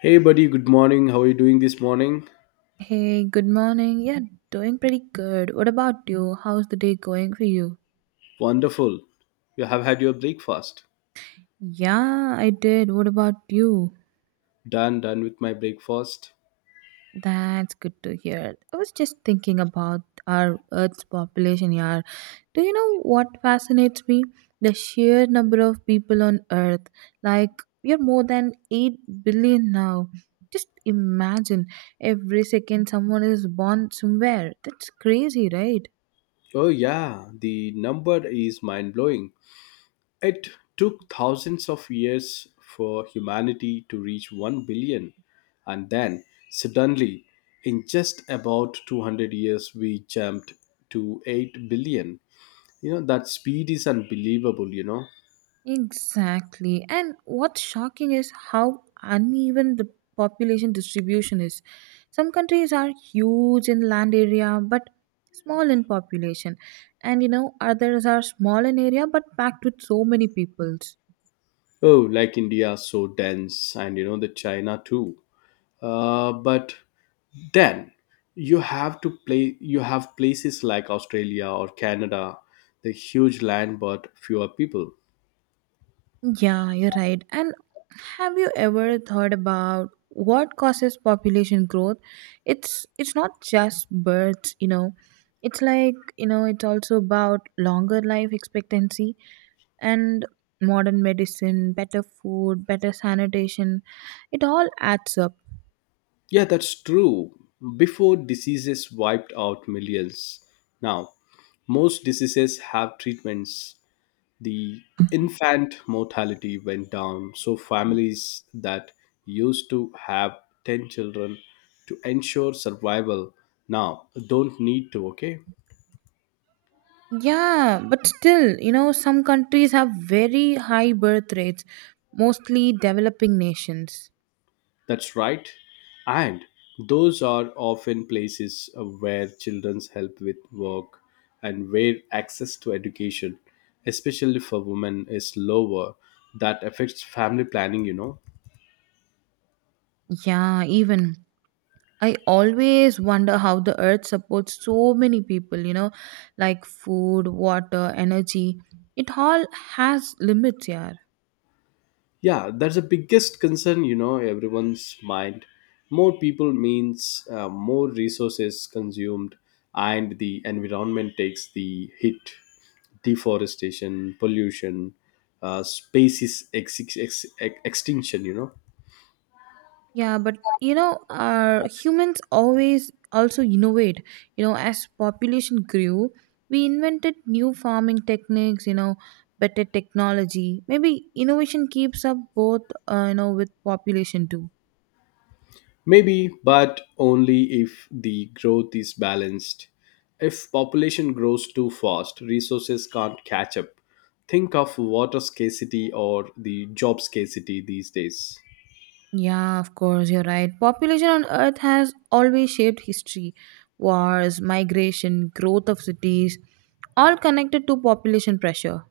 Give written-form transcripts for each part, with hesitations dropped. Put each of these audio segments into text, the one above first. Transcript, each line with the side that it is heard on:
left: Hey, buddy, good morning. How are you doing this morning?
right: Hey, good morning. Yeah, doing pretty good. What about you? How's the day going for you?
left: Wonderful. You have had your breakfast.
right: Yeah, I did. What about you?
left: Done with my breakfast.
right: That's good to hear. I was just thinking about our Earth's population, yeah. Do you know what fascinates me? The sheer number of people on Earth. Like, we are more than 8 billion now. Just imagine every second someone is born somewhere. That's crazy, right?
left: Oh, yeah, the number is mind blowing. It took thousands of years for humanity to reach 1 billion. And then, suddenly, in just about 200 years, we jumped to 8 billion. That speed is unbelievable.
right: Exactly. And what's shocking is how uneven the population distribution is. Some countries are huge in land area but small in population. And you know, others are small in area but packed with so many peoples.
left: Oh, like India, so dense, and the China too. But then you have places like Australia or Canada. The huge land but fewer people.
right: Yeah, you're right. And have you ever thought about what causes population growth? It's not just births, you know. It's like, you know, it's also about longer life expectancy and modern medicine, better food, better sanitation, it all adds up.
left: Yeah, that's true. Before diseases wiped out millions. Now most diseases have treatments. The infant mortality went down, so families that used to have 10 children to ensure survival now don't need to. Okay.
right: Yeah, but still, you know, some countries have very high birth rates, mostly developing nations.
left: That's right. And those are often places where children's help with work and where access to education, especially for women, is lower. That affects family planning.
right: Yeah, even. I always wonder how the earth supports so many people, you know, like food, water, energy. It all has limits, yeah.
left: Yeah, that's the biggest concern, everyone's mind. More people means more resources consumed, and the environment takes the hit. Deforestation, pollution, species extinction.
right: Yeah, but you know, humans always also innovate. You know, as population grew, we invented new farming techniques. You know, better technology. Maybe innovation keeps up both. You know, with population too.
left: Maybe, but only if the growth is balanced. If population grows too fast, resources can't catch up. Think of water scarcity or the job scarcity these days.
right: Yeah, of course, you're right. Population on Earth has always shaped history. Wars, migration, growth of cities, all connected to population pressure.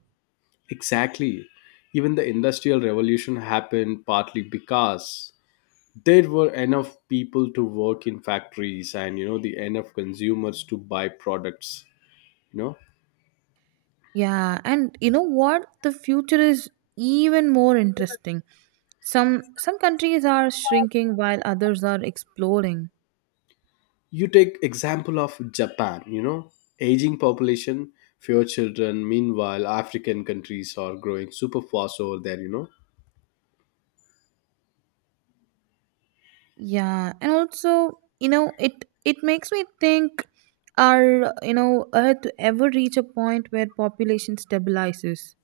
left: Exactly. Even the Industrial Revolution happened partly because there were enough people to work in factories, and the enough consumers to buy products you know
right: Yeah, and you know what? The future is even more interesting. Some countries are shrinking while others are exploding.
left: you take example of Japan, aging population, fewer children. Meanwhile, African countries are growing super fast over there.
right: Yeah, and also, you know, it makes me think are, you know, Earth ever reach a point where population stabilizes?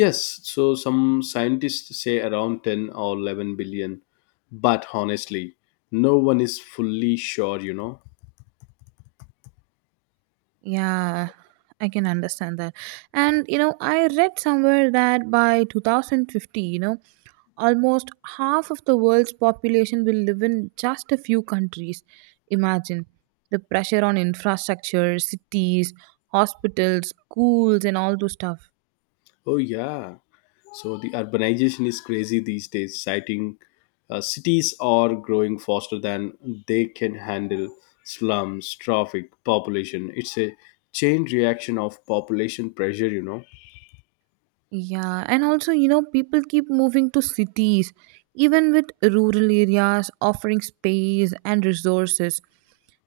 left: Yes, so some scientists say around 10 or 11 billion. But honestly, no one is fully sure.
right: Yeah, I can understand that. And you know, I read somewhere that by 2050, you know, almost half of the world's population will live in just a few countries. Imagine the pressure on infrastructure, cities, hospitals, schools, and all those stuff.
left: Oh yeah. So the urbanization is crazy these days. Citing Cities are growing faster than they can handle. Slums, traffic, population. It's a chain reaction of population pressure.
right: Yeah, and also, you know, people keep moving to cities, even with rural areas offering space and resources.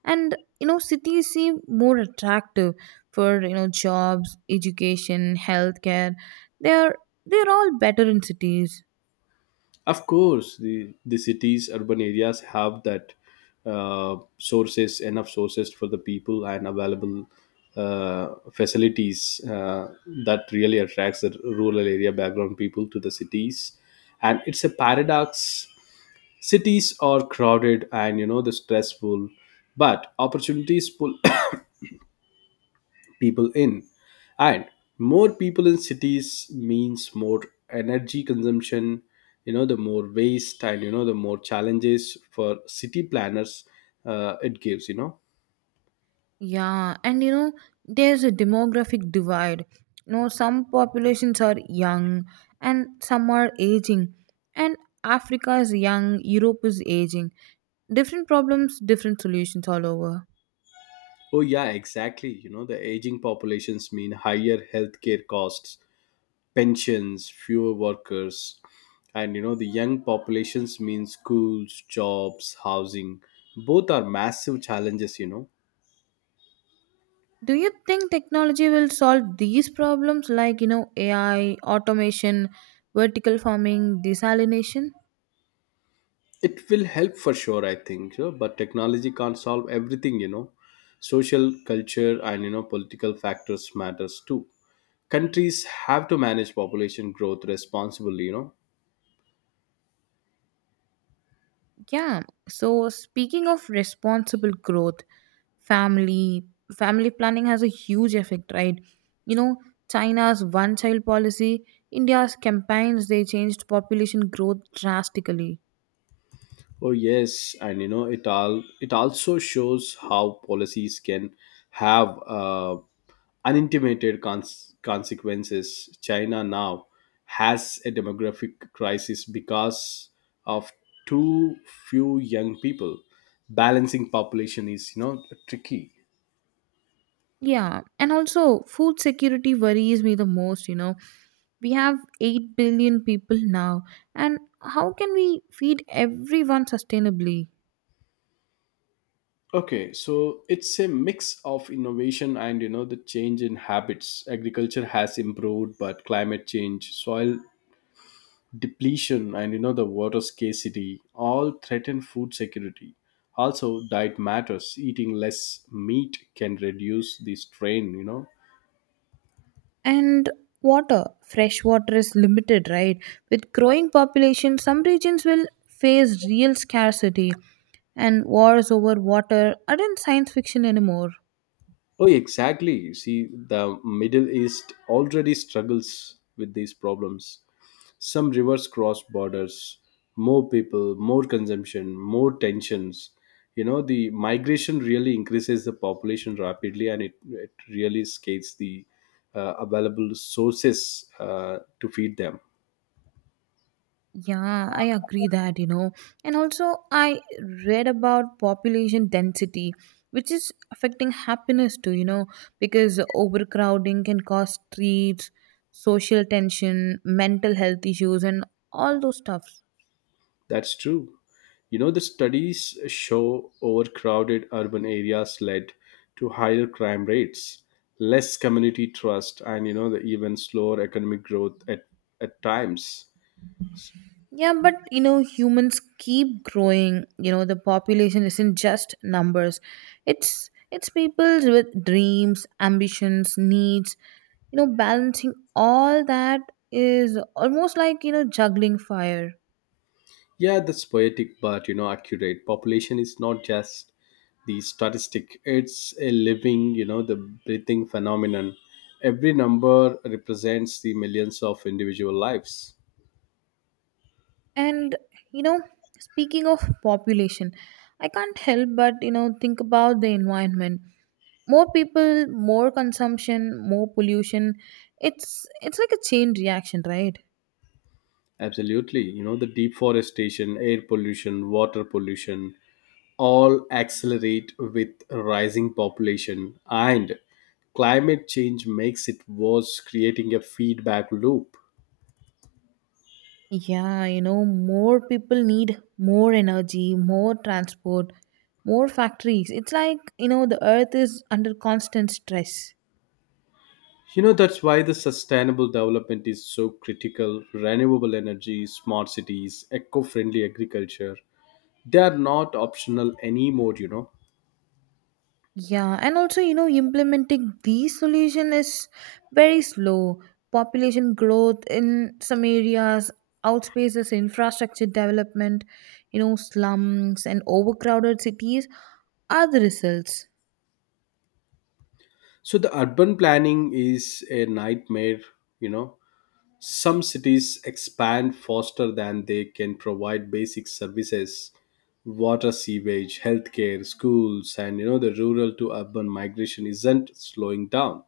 right: And, you know, cities seem more attractive for, you know, jobs, education, healthcare. They're they're all better in cities.
left: Of course, the cities, urban areas have that sources, enough sources for the people and available uh, facilities that really attracts the rural area background people to the cities. And it's a paradox. Cities are crowded and the stressful, but opportunities pull people in. And more people in cities means more energy consumption, the more waste and, the more challenges for city planners it gives.
right: Yeah, and you know, there's a demographic divide. You know, some populations are young and some are aging. And Africa is young, Europe is aging. Different problems, different solutions all over.
left: Oh, yeah, exactly. The aging populations mean higher healthcare costs, pensions, fewer workers. And you know the young populations mean schools, jobs, housing. Both are massive challenges.
right: Do you think technology will solve these problems like, you know, AI, automation, vertical farming, desalination?
left: It will help for sure, I think. Sure, but technology can't solve everything. Social culture and, political factors matters too. Countries have to manage population growth responsibly.
right: Yeah. So speaking of responsible growth, family family planning has a huge effect, right? You know, China's one child policy, India's campaigns they changed population growth drastically.
left: Oh yes, and you know it all. It also shows how policies can have unintimidated consequences. China now has a demographic crisis because of too few young people. Balancing population is tricky.
right: Yeah. And also food security worries me the most, you know. We have 8 billion people now and how can we feed everyone sustainably?
left: Okay, so it's a mix of innovation and the change in habits. Agriculture has improved, but climate change, soil depletion and the water scarcity all threaten food security. Also diet matters. Eating less meat can reduce the strain.
right: And water, fresh water is limited, right? With growing population some regions will face real scarcity, and wars over water aren't science fiction anymore.
left: Oh, exactly. See, the Middle East already struggles with these problems. Some rivers cross borders, more people, more consumption, more tensions. The migration really increases the population rapidly, and it really scales the available sources to feed them.
right: Yeah, I agree that, you know. And also I read about population density which is affecting happiness too, you know, because overcrowding can cause streets, social tension, mental health issues, and all those stuff.
left: That's true. The studies show overcrowded urban areas led to higher crime rates, less community trust, and, the even slower economic growth at, times.
right: Yeah, but you know, humans keep growing. You know, the population isn't just numbers. It's people with dreams, ambitions, needs. You know, balancing all that is almost like, you know, juggling fire.
left: Yeah, that's poetic, but accurate. Population is not just the statistic; it's a living, the breathing phenomenon. Every number represents the millions of individual lives.
right: And you know, speaking of population, I can't help but, you know, think about the environment. More people, more consumption, more pollution. It's like a chain reaction, right?
left: Absolutely, the deforestation, air pollution, water pollution, all accelerate with rising population, and climate change makes it worse, creating a feedback loop.
right: Yeah, you know, more people need more energy, more transport, more factories. It's like, you know, the earth is under constant stress.
left: That's why the sustainable development is so critical. Renewable energy, smart cities, eco friendly agriculture, they are not optional anymore.
right: Yeah, and also, you know, implementing these solution is very slow. Population growth in some areas outspaces infrastructure development, you know, slums and overcrowded cities are the results.
left: So the urban planning is a nightmare, you know. Some cities expand faster than they can provide basic services: water, sewage, healthcare, schools. And the rural to urban migration isn't slowing down.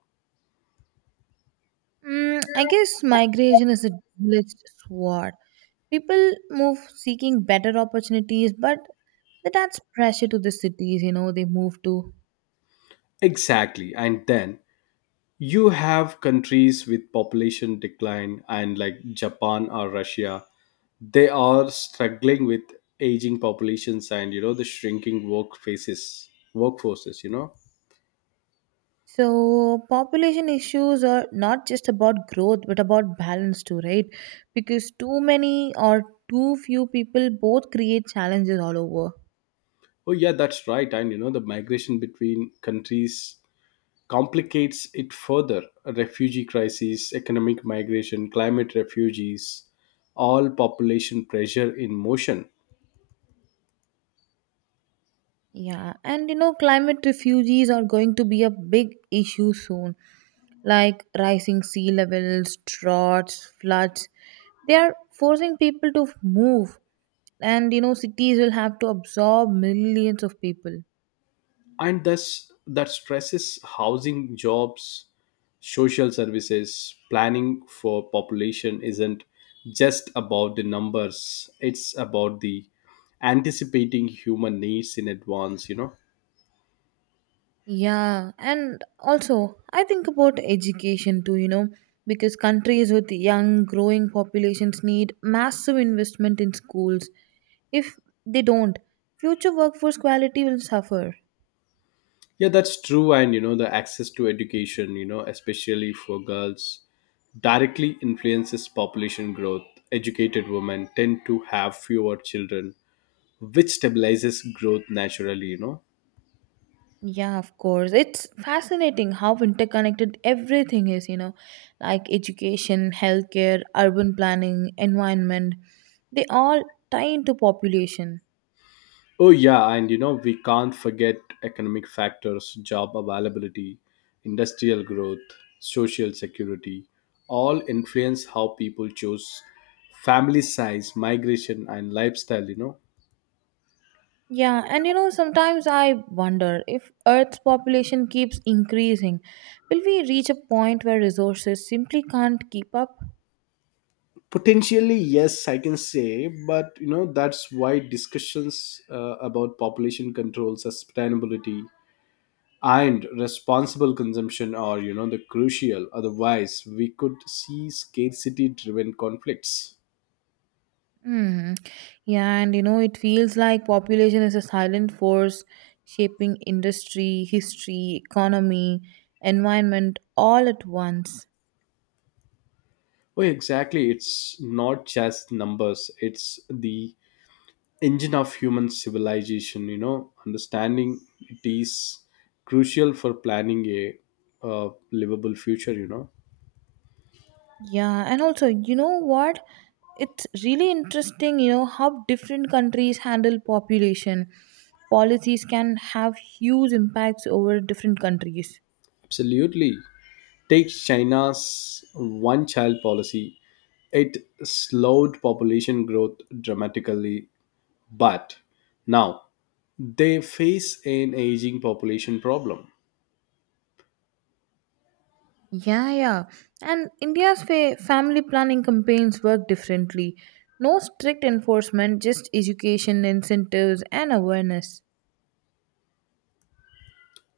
right: Mm, I guess migration is a double-edged sword. People move seeking better opportunities, but that adds pressure to the cities, you know, they move to.
left: Exactly, and then you have countries with population decline, and like Japan or Russia, they are struggling with aging populations and, the shrinking workforces.
right: So, population issues are not just about growth, but about balance too, right? Because too many or too few people both create challenges all over.
left: Oh yeah, that's right. And the migration between countries complicates it further. A refugee crisis, economic migration, climate refugees, all population pressure in motion.
right: Yeah, and you know, climate refugees are going to be a big issue soon, like rising sea levels, droughts, floods. They are forcing people to move. And you know, cities will have to absorb millions of people.
left: And thus that stresses housing, jobs, social services. Planning for population isn't just about the numbers. It's about the anticipating human needs in advance.
right: Yeah, and also I think about education too, you know, because countries with young growing populations need massive investment in schools. If they don't, future workforce quality will suffer.
left: Yeah, that's true. And the access to education, especially for girls, directly influences population growth. Educated women tend to have fewer children, which stabilizes growth naturally.
right: Yeah, of course, it's fascinating how interconnected everything is, you know, like education, healthcare, urban planning, environment, they all tie into population.
left: Oh yeah, and we can't forget economic factors, job availability, industrial growth, social security, all influence how people choose family size, migration and lifestyle.
right: Yeah, and you know, sometimes I wonder if Earth's population keeps increasing, will we reach a point where resources simply can't keep up?
left: Potentially yes, I can say, but that's why discussions about population control, sustainability and responsible consumption are, the crucial otherwise we could see scarcity driven conflicts.
right: Hmm. Yeah, and you know, it feels like population is a silent force shaping industry, history, economy, environment all at once.
left: Oh, exactly. It's not just numbers, it's the engine of human civilization. Understanding it is crucial for planning a livable future.
right: Yeah, and also, you know what? It's really interesting, you know, how different countries handle population. Policies can have huge impacts over different countries.
left: Absolutely. Take China's one child policy, it slowed population growth dramatically, but now they face an aging population problem.
right: Yeah, yeah. And India's family planning campaigns work differently. No strict enforcement, just education, incentives, and awareness.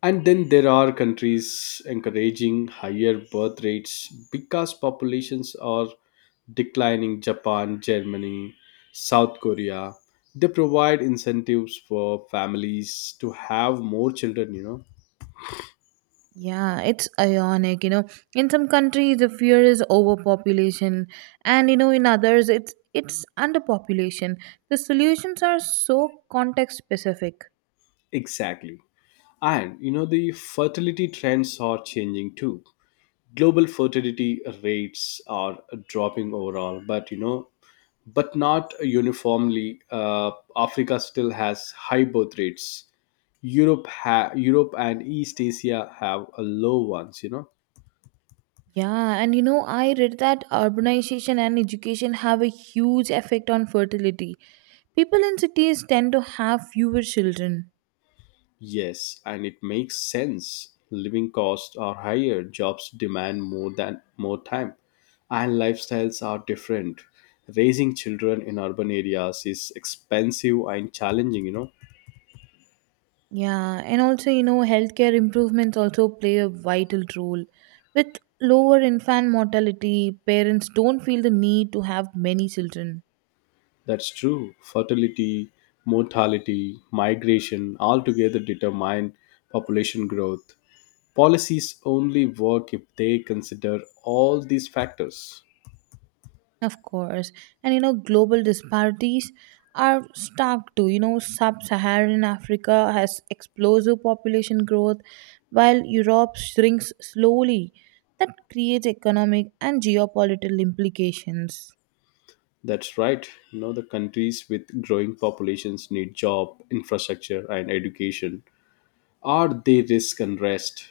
left: And then there are countries encouraging higher birth rates because populations are declining. Japan, Germany, South Korea. They provide incentives for families to have more children.
right: Yeah, it's ironic, you know. In some countries the fear is overpopulation and you know in others it's underpopulation. The solutions are so context specific.
left: Exactly. And the fertility trends are changing too. Global fertility rates are dropping overall, but you know but not uniformly. Africa still has high birth rates. Europe Europe and East Asia have a low ones.
right: Yeah, and you know I read that urbanization and education have a huge effect on fertility. People in cities tend to have fewer children.
left: Yes, and it makes sense. Living costs are higher, jobs demand more than more time, and lifestyles are different. Raising children in urban areas is expensive and challenging.
right: Yeah, and also, you know, healthcare improvements also play a vital role. With lower infant mortality, parents don't feel the need to have many children.
left: That's true. Fertility, mortality, migration all together determine population growth. Policies only work if they consider all these factors.
right: Of course. And, you know, global disparities are stark too. You know, sub Saharan Africa has explosive population growth, while Europe shrinks slowly. That creates economic and geopolitical implications.
left: That's right. The countries with growing populations need job, infrastructure, and education, or they risk unrest.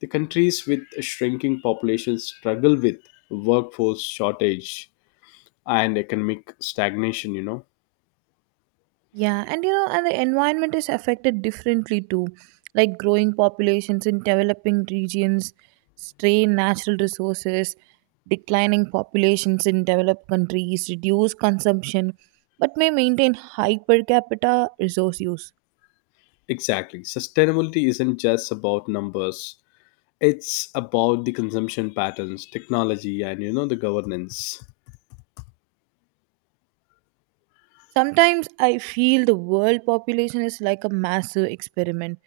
left: The countries with shrinking populations struggle with workforce shortage and economic stagnation.
right: Yeah, and you know, and the environment is affected differently too. Like growing populations in developing regions strain natural resources, declining populations in developed countries reduce consumption but may maintain high per capita resource use.
left: Exactly. Sustainability isn't just about numbers. It's about the consumption patterns, technology and the governance.
right: Sometimes I feel the world population is like a massive experiment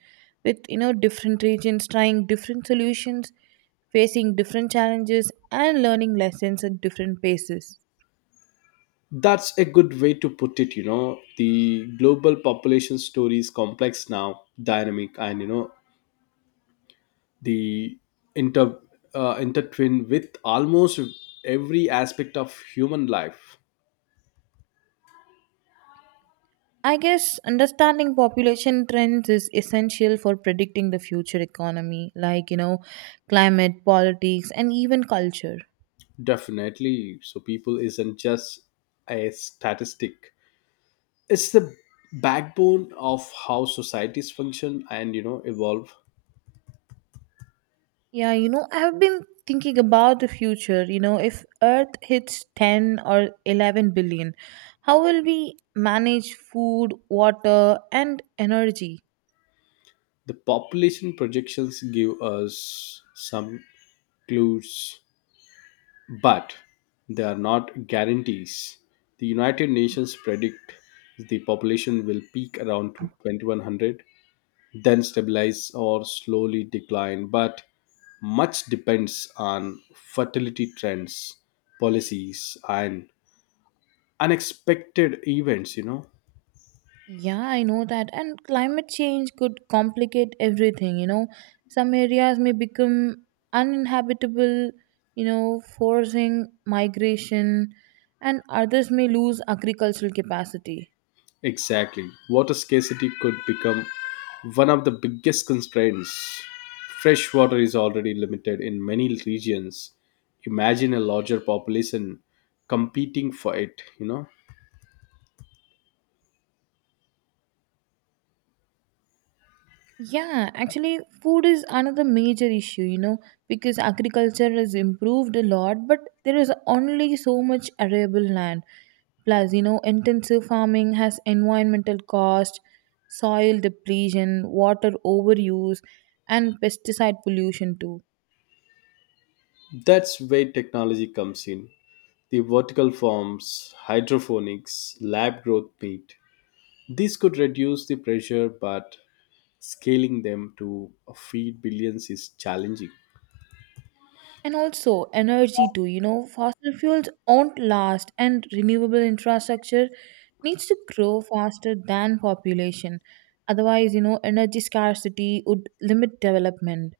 right: with, you know, different regions trying different solutions, facing different challenges and learning lessons at different paces.
left: That's a good way to put it. The global population story is complex now, dynamic and the inter intertwined with almost every aspect of human life.
right: I guess understanding population trends is essential for predicting the future economy, like, you know, climate, politics, and even culture.
left: Definitely. So people isn't just a statistic. It's the backbone of how societies function and evolve.
right: Yeah, you know, I've been thinking about the future. You know, if Earth hits 10 or 11 billion, how will we manage food, water, and energy?
left: The population projections give us some clues, but they are not guarantees. The United Nations predict the population will peak around to 2100, then stabilize or slowly decline, but much depends on fertility trends, policies, and unexpected events.
right: Yeah, I know that. And climate change could complicate everything, you know. Some areas may become uninhabitable, you know, forcing migration, and others may lose agricultural capacity.
left: Exactly. Water scarcity could become one of the biggest constraints. Fresh water is already limited in many regions. Imagine a larger population competing for it.
right: Yeah, actually, food is another major issue, you know, because agriculture has improved a lot, but there is only so much arable land. Plus, you know, intensive farming has environmental cost, soil depletion, water overuse, and pesticide pollution too.
left: That's where technology comes in. The vertical farms, hydroponics, lab growth meat. These could reduce the pressure, but scaling them to feed billions is challenging.
right: And also energy too, you know. Fossil fuels won't last and renewable infrastructure needs to grow faster than population, otherwise, you know, energy scarcity would limit development.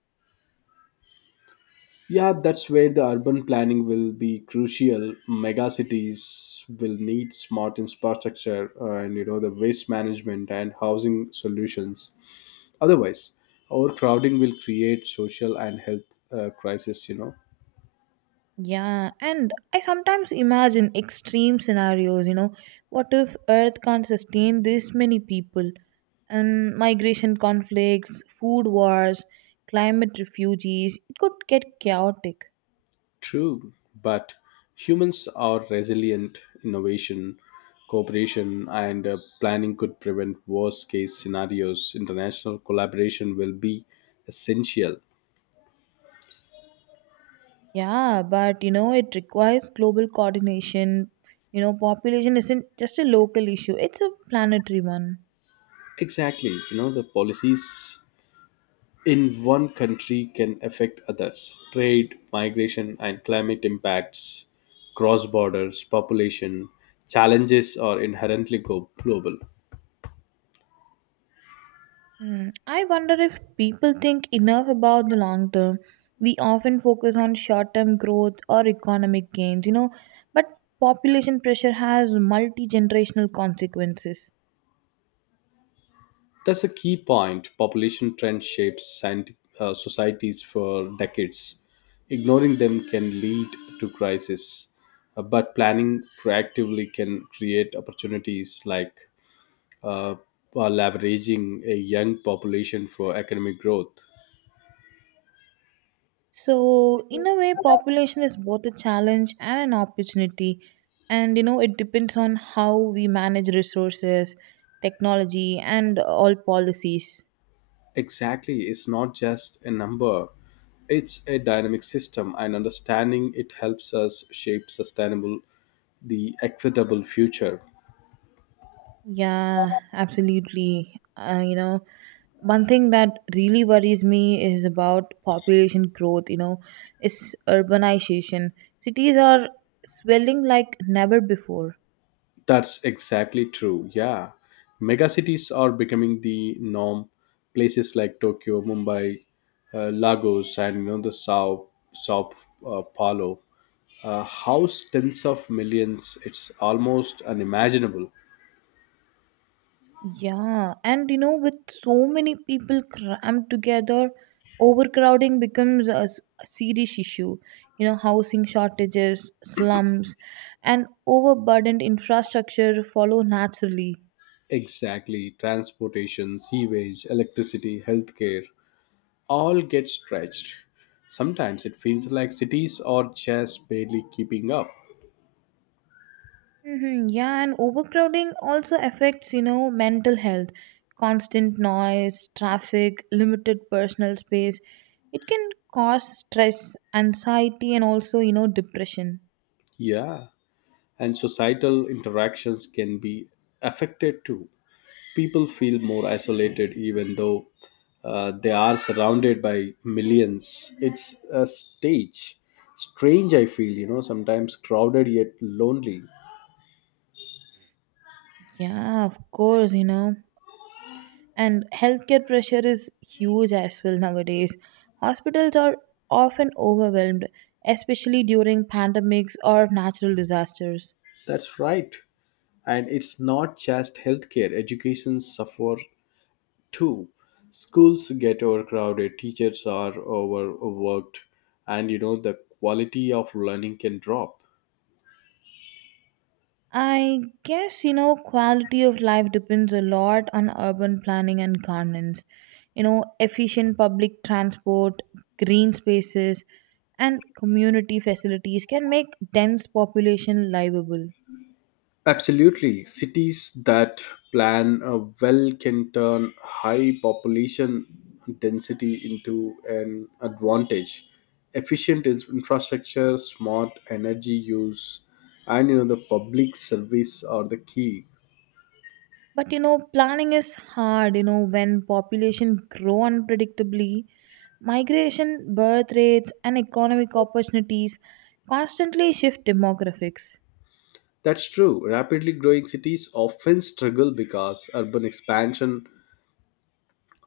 left: Yeah, that's where the urban planning will be crucial. Megacities will need smart infrastructure and the waste management and housing solutions. Otherwise, overcrowding will create social and health crisis.
right: Yeah, and I sometimes imagine extreme scenarios, you know. What if earth can't sustain this many people, and migration conflicts, food wars, climate refugees, it could get chaotic.
left: True, but humans are resilient. Innovation, cooperation, and planning could prevent worst-case scenarios. International collaboration will be essential.
right: Yeah, but you know, it requires global coordination. You know, population isn't just a local issue, it's a planetary one.
left: Exactly, the policies in one country can affect others. Trade, migration, and climate impacts cross borders, population challenges are inherently global.
right: Hmm. I wonder if people think enough about the long term. We often focus on short term growth or economic gains, you know, but population pressure has multi generational consequences.
left: That's a key point. Population trend shapes societies for decades. Ignoring them can lead to crisis, but planning proactively can create opportunities like uh, leveraging a young population for economic growth.
right: So, in a way, population is both a challenge and an opportunity. And you know, it depends on how we manage resources, technology, and all policies.
left: Exactly, it's not just a number, it's a dynamic system, and understanding it helps us shape sustainable, the equitable future.
right: Yeah, absolutely. You know, one thing that really worries me is about population growth, you know, is urbanization. Cities are swelling like never before.
left: That's exactly true. Yeah. Megacities are becoming the norm. Places like Tokyo, Mumbai, Lagos, and the Sao Sao Paulo house tens of millions. It's almost unimaginable.
right: Yeah, and you know, with so many people crammed together, overcrowding becomes a serious issue. You know, housing shortages, slums, and overburdened infrastructure follow naturally.
left: Exactly. Transportation, sewage, electricity, healthcare, all get stretched. Sometimes it feels like cities are just barely keeping up.
right: Hmm, yeah, and overcrowding also affects, you know, mental health. Constant noise, traffic, limited personal space. It can cause stress, anxiety, and also, you know, depression.
left: Yeah, and societal interactions can be affected too. People feel more isolated even though they are surrounded by millions. It's a stage. Strange, I feel, sometimes crowded yet lonely.
right: Yeah, of course, you know. And healthcare pressure is huge as well nowadays. Hospitals are often overwhelmed, especially during pandemics or natural disasters.
left: That's right. And it's not just healthcare, education suffer two, schools get overcrowded, teachers are overworked, and the quality of learning can drop.
right: I guess, you know, quality of life depends a lot on urban planning and governance. You know, efficient public transport, green spaces, and community facilities can make dense population livable.
left: Absolutely. Cities that plan well can turn high population density into an advantage. Efficient infrastructure, smart energy use, and the public service are the key.
right: But you know, planning is hard, you know, when population grow unpredictably, migration, birth rates and economic opportunities constantly shift demographics.
left: That's true. Rapidly growing cities often struggle because urban expansion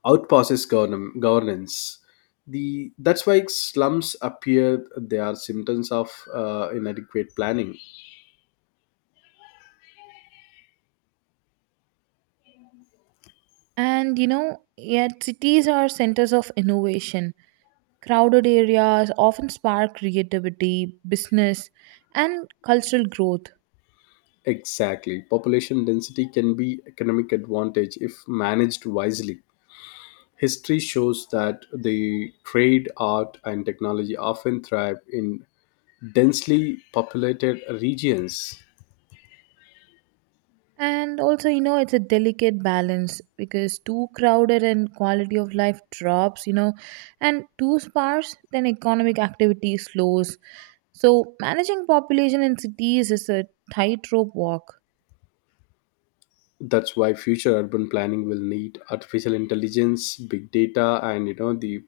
left: outpasses governance. The That's why slums appear. They are symptoms of inadequate planning.
right: And you know, yet cities are centers of innovation. Crowded areas often spark creativity, business and cultural growth.
left: Exactly, population density can be economic advantage if managed wisely. History shows that the trade, art, and technology often thrive in densely populated regions.
right: And also, you know, it's a delicate balance because too crowded and quality of life drops, you know, and too sparse then economic activity slows. So managing population in cities is a tightrope walk.
left: That's why future urban planning will need artificial intelligence, big data, and the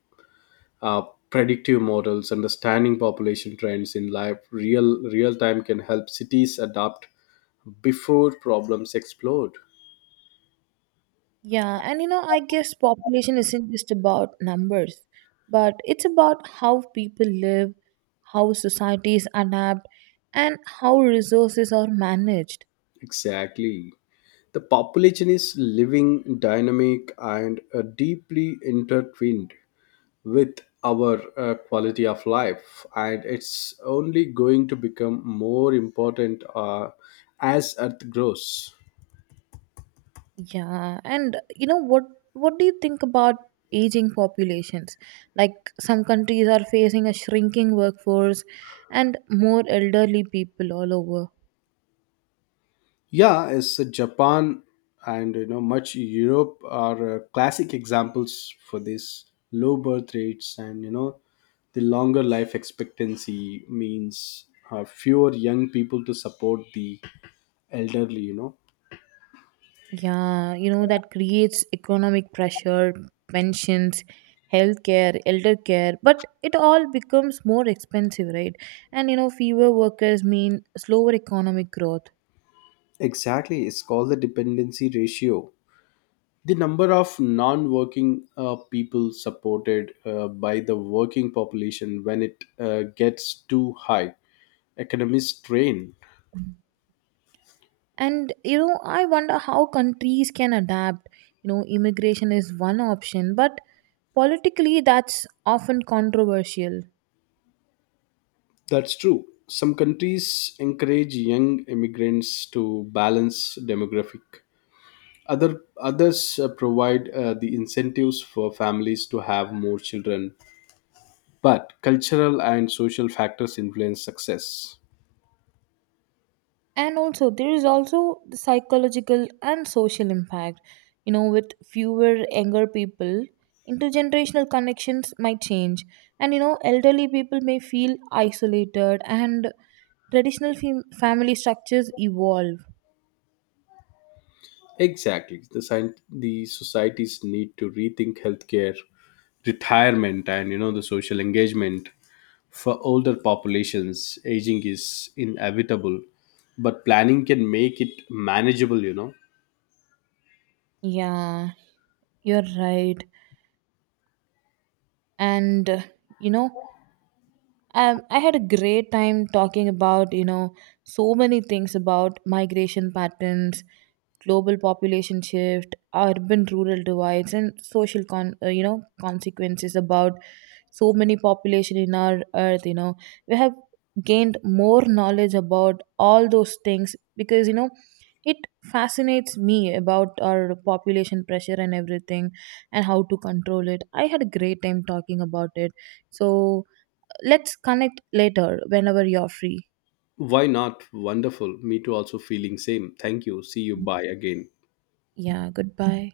left: uh, predictive models understanding population trends in live real time can help cities adapt before problems explode.
right: Yeah, and you know, I guess population isn't just about numbers, but it's about how people live, how societies adapt, and how resources are managed.
left: Exactly, the population is living, dynamic, and deeply intertwined with our quality of life, and it's only going to become more important as Earth grows.
right: Yeah, and you know what do you think about aging populations? Like some countries are facing a shrinking workforce and more elderly people all over.
left: Yeah, as Japan and much Europe are classic examples for this low birth rates and the longer life expectancy means fewer young people to support the elderly.
right: Yeah, you know that creates economic pressure, pensions, healthcare, elder care, but it all becomes more expensive, right? And you know fewer workers mean slower economic growth.
left: Exactly, it's called the dependency ratio, the number of non-working people supported by the working population. When it gets too high, economists strain.
right: And you know I wonder how countries can adapt, you know. Immigration is one option but politically that's often controversial.
left: That's true. Some countries encourage young immigrants to balance demographic. Others provide the incentives for families to have more children. But cultural and social factors influence success.
right: And also there is also the psychological and social impact, you know, with fewer younger people, intergenerational connections might change, and you know elderly people may feel isolated and traditional family structures evolve.
left: Exactly. The societies need to rethink healthcare, retirement, and the social engagement for older populations. Aging is inevitable, but planning can make it manageable.
right: Yeah, you're right. And you know, I had a great time talking about, you know, so many things about migration patterns, global population shift, urban-rural divides, and social you know, consequences about so many population in our earth. You know, we have gained more knowledge about all those things because you know it fascinates me about our population pressure and everything and how to control it. I had a great time talking about it. So let's connect later whenever you're free.
left: Why not? Wonderful. Me too, also feeling same. Thank you. See you. Bye again.
right: Yeah, goodbye.